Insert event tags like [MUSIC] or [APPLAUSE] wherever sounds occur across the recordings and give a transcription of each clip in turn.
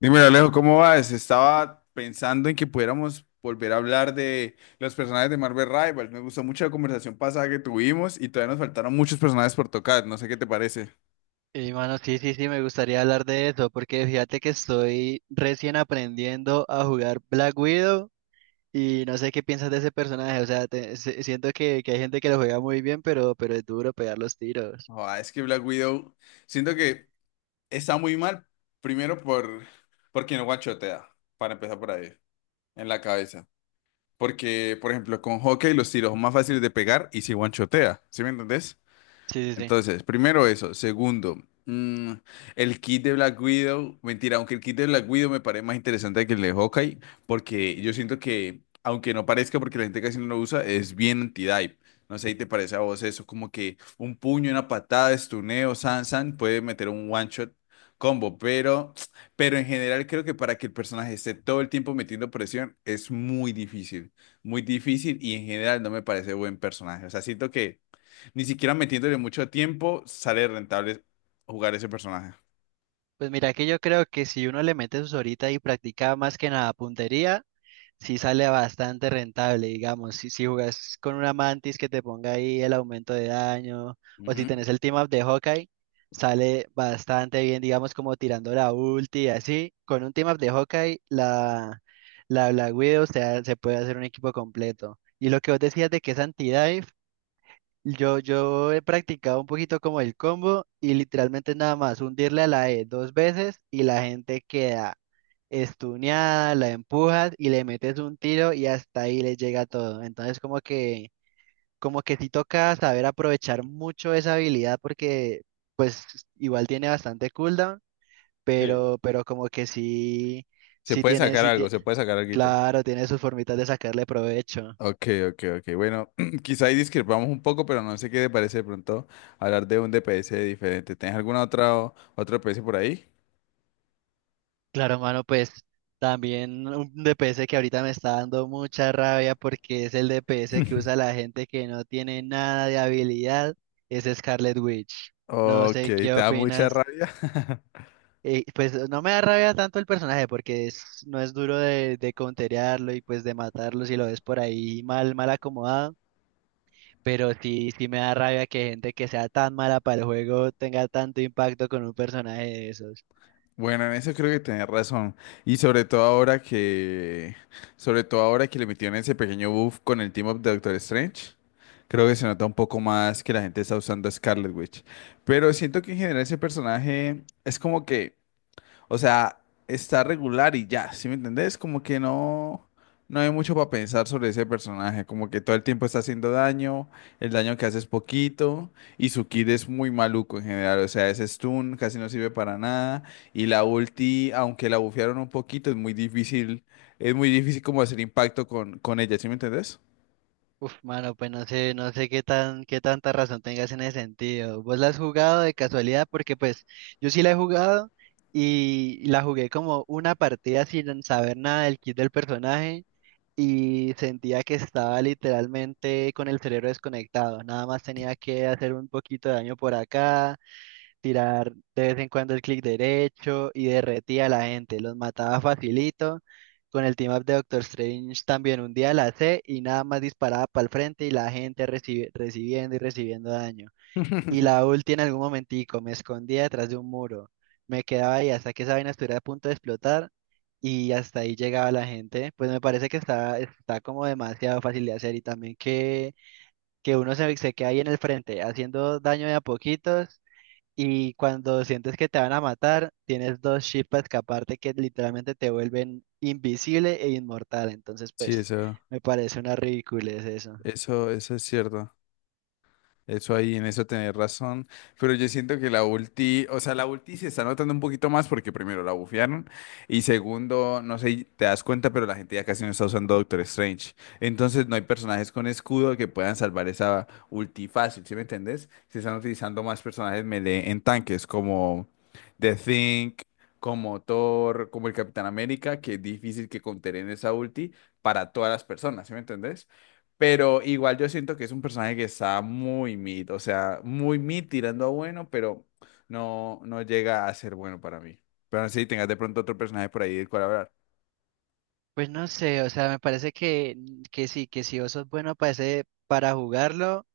Dímelo, Alejo, ¿cómo vas? Estaba pensando en que pudiéramos volver a hablar de los personajes de Marvel Rivals. Me gustó mucho la conversación pasada que tuvimos y todavía nos faltaron muchos personajes por tocar. No sé qué te parece. Y mano, sí, sí, sí, me gustaría hablar de eso, porque fíjate que estoy recién aprendiendo a jugar Black Widow y no sé qué piensas de ese personaje, o sea, siento que hay gente que lo juega muy bien, pero es duro pegar los tiros. Ah, es que Black Widow, siento que está muy mal, primero porque no guachotea, para empezar por ahí, en la cabeza. Porque, por ejemplo, con Hawkeye los tiros son más fáciles de pegar y si guanchotea, ¿sí me entendés? Sí, sí, sí. Entonces, primero eso. Segundo, mm, el kit de Black Widow. Mentira, aunque el kit de Black Widow me parece más interesante que el de Hawkeye, porque yo siento que, aunque no parezca porque la gente casi no lo usa, es bien anti-dive. No sé si te parece a vos eso, como que un puño, una patada, estuneo, san, san, puede meter un one shot combo, pero en general creo que para que el personaje esté todo el tiempo metiendo presión es muy difícil y en general no me parece buen personaje. O sea, siento que ni siquiera metiéndole mucho tiempo sale rentable jugar ese personaje. Pues mira que yo creo que si uno le mete sus horitas y practica más que nada puntería, sí sale bastante rentable, digamos. Si jugas con una mantis que te ponga ahí el aumento de daño, o Ujú. si tenés el team up de Hawkeye, sale bastante bien, digamos, como tirando la ulti y así. Con un team up de Hawkeye, la Black Widow, o sea, se puede hacer un equipo completo. Y lo que vos decías de que es anti-dive, yo he practicado un poquito como el combo y literalmente nada más hundirle a la E dos veces y la gente queda estuneada, la empujas y le metes un tiro y hasta ahí le llega todo. Entonces como que sí toca saber aprovechar mucho esa habilidad porque pues igual tiene bastante cooldown, Sí. pero como que sí, Se sí puede tiene, sacar sí algo, tiene, se puede sacar algo. claro, tiene sus formitas de sacarle provecho. Ok, ok, ok. Bueno, [CLEARS THROAT] quizá ahí discrepamos un poco, pero no sé qué te parece de pronto hablar de un DPS diferente. ¿Tienes alguna otra otro DPS por ahí? Claro, mano, pues también un DPS que ahorita me está dando mucha rabia porque es el DPS que usa la gente que no tiene nada de habilidad, es Scarlet Witch. No Ok, sé te qué da mucha opinas. rabia. [LAUGHS] Pues no me da rabia tanto el personaje porque no es duro de counterearlo y pues de matarlo si lo ves por ahí mal, mal acomodado. Pero sí, sí me da rabia que gente que sea tan mala para el juego tenga tanto impacto con un personaje de esos. Bueno, en eso creo que tenés razón. Y sobre todo ahora que le metieron ese pequeño buff con el team up de Doctor Strange, creo que se nota un poco más que la gente está usando a Scarlet Witch. Pero siento que en general ese personaje es como que o sea, está regular y ya, ¿sí me entendés? Como que no, no hay mucho para pensar sobre ese personaje, como que todo el tiempo está haciendo daño, el daño que hace es poquito, y su kit es muy maluco en general, o sea, ese stun casi no sirve para nada, y la ulti, aunque la bufearon un poquito, es muy difícil como hacer impacto con ella, ¿sí me entendés? Uf, mano, pues no sé, no sé qué tan, qué tanta razón tengas en ese sentido. ¿Vos la has jugado de casualidad? Porque pues yo sí la he jugado y la jugué como una partida sin saber nada del kit del personaje y sentía que estaba literalmente con el cerebro desconectado. Nada más tenía que hacer un poquito de daño por acá, tirar de vez en cuando el clic derecho y derretía a la gente, los mataba facilito. Con el team up de Doctor Strange también un día la C y nada más disparaba para el frente y la gente recibiendo y recibiendo daño. Y [LAUGHS] la ulti en algún momentico me escondía detrás de un muro. Me quedaba ahí hasta que esa vaina estuviera a punto de explotar y hasta ahí llegaba la gente. Pues me parece que está como demasiado fácil de hacer y también que uno se queda ahí en el frente haciendo daño de a poquitos y cuando sientes que te van a matar, tienes dos chips para escaparte que literalmente te vuelven invisible e inmortal. Entonces, Sí, pues, eso, me parece una ridiculez eso. eso, eso es cierto. Eso ahí, en eso tenés razón. Pero yo siento que la ulti, o sea, la ulti se está notando un poquito más porque primero la bufearon y segundo, no sé, te das cuenta, pero la gente ya casi no está usando Doctor Strange. Entonces no hay personajes con escudo que puedan salvar esa ulti fácil, ¿sí me entendés? Se están utilizando más personajes melee en tanques como The Thing, como Thor, como el Capitán América, que es difícil que conteren esa ulti para todas las personas, ¿sí me entendés? Pero igual yo siento que es un personaje que está muy mid, o sea, muy mid tirando a bueno, pero no llega a ser bueno para mí. Pero si tengas de pronto otro personaje por ahí del cual hablar. Pues no sé, o sea, me parece que sí, que si vos sos bueno para para jugarlo,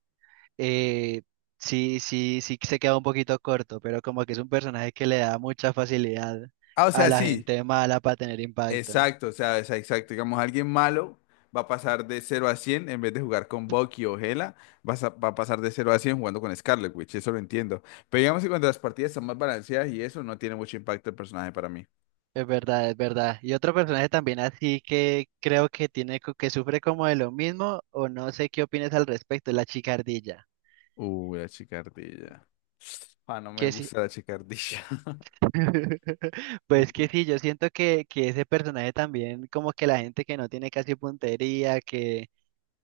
eh, sí, sí, sí que se queda un poquito corto, pero como que es un personaje que le da mucha facilidad Ah, o a sea, la sí, gente mala para tener impacto. exacto, o sea, es exacto. Digamos, alguien malo va a pasar de cero a 100 en vez de jugar con Bucky o Hela, va a pasar de cero a 100 jugando con Scarlet Witch, eso lo entiendo. Pero digamos que cuando las partidas están más balanceadas y eso, no tiene mucho impacto el personaje para mí. Es verdad, es verdad. Y otro personaje también así que creo que tiene que sufre como de lo mismo, o no sé qué opinas al respecto, es la chicardilla. La chicardilla. Ah, no me Que sí. gusta la chicardilla. [LAUGHS] [LAUGHS] Pues que sí, yo siento que ese personaje también, como que la gente que no tiene casi puntería, que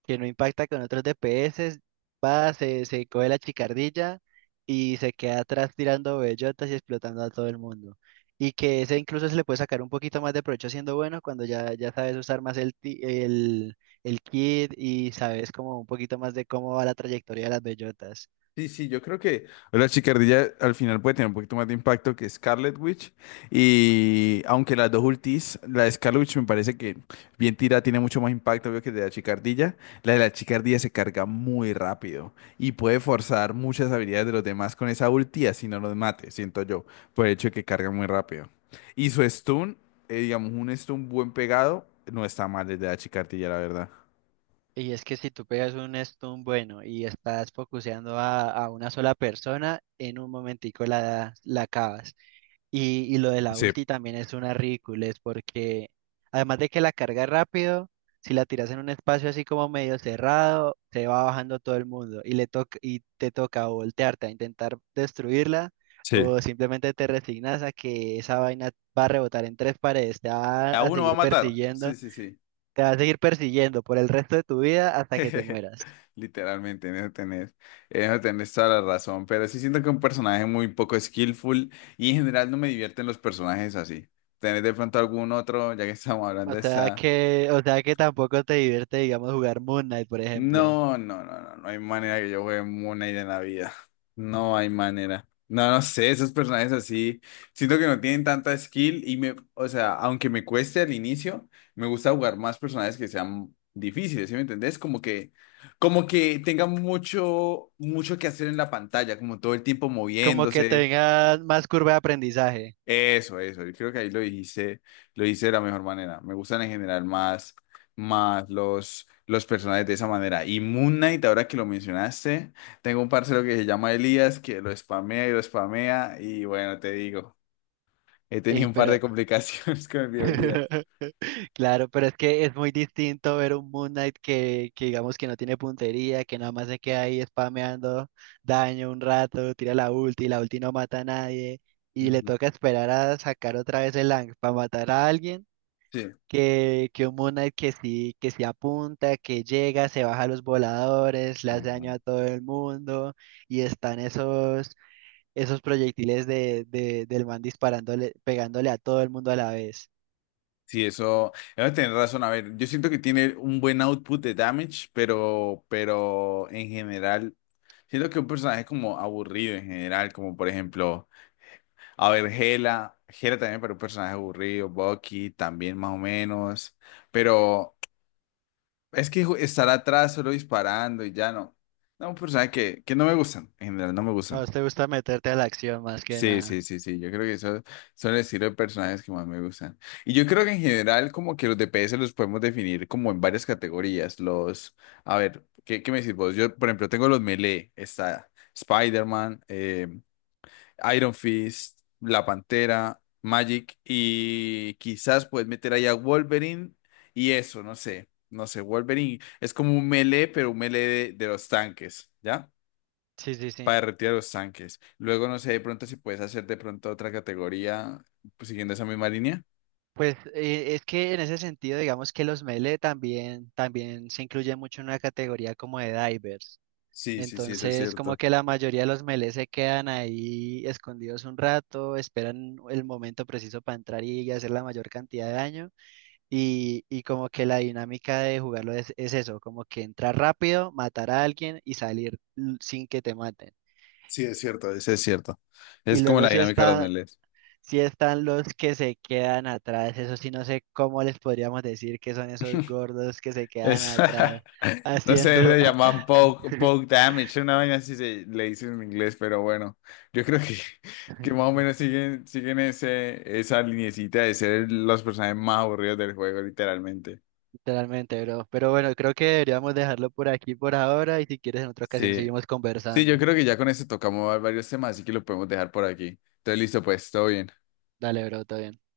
que no impacta con otros DPS, va, se coge la chicardilla y se queda atrás tirando bellotas y explotando a todo el mundo. Y que ese incluso se le puede sacar un poquito más de provecho siendo bueno cuando ya, ya sabes usar más el kit y sabes como un poquito más de cómo va la trayectoria de las bellotas. Sí, sí, yo creo que la Chicardilla al final puede tener un poquito más de impacto que Scarlet Witch. Y aunque las dos ultis, la de Scarlet Witch me parece que bien tira, tiene mucho más impacto obvio, que de la Chicardilla. La de la Chicardilla se carga muy rápido y puede forzar muchas habilidades de los demás con esa ulti, así no los mate, siento yo, por el hecho de que carga muy rápido. Y su stun, digamos, un stun buen pegado, no está mal desde la Chicardilla, la verdad. Y es que si tú pegas un stun bueno y estás focuseando a una sola persona, en un momentico la acabas. Y lo de la Sí, ulti también es una ridiculez porque además de que la carga rápido, si la tiras en un espacio así como medio cerrado, se va bajando todo el mundo y le toca y te toca o voltearte a intentar destruirla sí. o simplemente te resignas a que esa vaina va a rebotar en tres paredes, te Y va a a uno va a seguir matar. persiguiendo, Sí, sí, sí. te va a seguir persiguiendo por el resto de tu vida hasta que te [LAUGHS] mueras. Literalmente, en eso tenés toda la razón, pero sí siento que un personaje muy poco skillful y en general no me divierten los personajes así. ¿Tenés de pronto algún otro, ya que estamos hablando de esa? O sea que tampoco te divierte, digamos, jugar Moon Knight, por ejemplo. No, no, no, no, no hay manera que yo juegue Moon Knight en la vida. No hay manera. No, no sé, esos personajes así, siento que no tienen tanta skill y o sea, aunque me cueste al inicio, me gusta jugar más personajes que sean difíciles, ¿sí me entendés? Como que tengan mucho, mucho que hacer en la pantalla, como todo el tiempo Como que moviéndose. tenga más curva de aprendizaje. Eso, eso. Yo creo que ahí lo dijiste, lo hice de la mejor manera. Me gustan en general más los personajes de esa manera. Y Moon Knight, ahora que lo mencionaste, tengo un parcero que se llama Elías, que lo spamea. Y bueno, te digo, he tenido Ey, un par pero. de complicaciones [LAUGHS] con el video Elías. [LAUGHS] Claro, pero es que es muy distinto ver un Moon Knight que digamos que no tiene puntería, que nada más se queda ahí spameando daño un rato, tira la ulti no mata a nadie, y le Ujú. toca esperar a sacar otra vez el Lang para matar a alguien, Sí. que un Moon Knight que sí apunta, que llega, se baja a los voladores, le hace daño a Ujú. todo el mundo, y están esos proyectiles de, del man disparándole, pegándole a todo el mundo a la vez. Sí, eso tenés razón. A ver, yo siento que tiene un buen output de damage, pero en general, siento que un personaje como aburrido en general, como por ejemplo. A ver, Gela también para un personaje aburrido, Bucky también más o menos, pero es que estar atrás solo disparando y ya no. No, un personaje que no me gustan, en general no me A gustan. vos te gusta meterte a la acción más que Sí, sí, nada. sí, sí, yo creo que esos son el estilo de personajes que más me gustan. Y yo creo que en general como que los DPS los podemos definir como en varias categorías. Los, a ver, ¿qué me decís vos? Yo, por ejemplo, tengo los melee, está Spider-Man, Iron Fist, La Pantera, Magic y quizás puedes meter ahí a Wolverine y eso, no sé, no sé, Wolverine es como un melee, pero un melee de los tanques, ¿ya? Sí, sí, Para sí. derretir a los tanques. Luego, no sé, de pronto si puedes hacer de pronto otra categoría pues, siguiendo esa misma línea. Pues es que en ese sentido, digamos que los melee también, también se incluyen mucho en una categoría como de divers. Sí, sí, sí, eso es Entonces, como cierto. que la mayoría de los melee se quedan ahí escondidos un rato, esperan el momento preciso para entrar y hacer la mayor cantidad de daño. Y como que la dinámica de jugarlo es eso, como que entrar rápido, matar a alguien y salir sin que te maten. Sí, es cierto, eso es cierto. Y Es como luego la si dinámica de los está, melees. si están los que se quedan atrás, eso sí no sé cómo les podríamos decir que son esos gordos que se quedan Es, atrás [LAUGHS] no sé, haciendo le llaman poke, [LAUGHS] poke damage, una vaina así se le dice en inglés, pero bueno, yo creo que, [LAUGHS] que más o menos siguen ese, esa linecita de ser los personajes más aburridos del juego, literalmente. literalmente, bro. Pero bueno, creo que deberíamos dejarlo por aquí por ahora y si quieres en otra ocasión Sí, seguimos sí, yo conversando. creo que ya con eso tocamos varios temas, así que lo podemos dejar por aquí. Entonces, listo, pues, todo bien. Dale, bro, todo bien.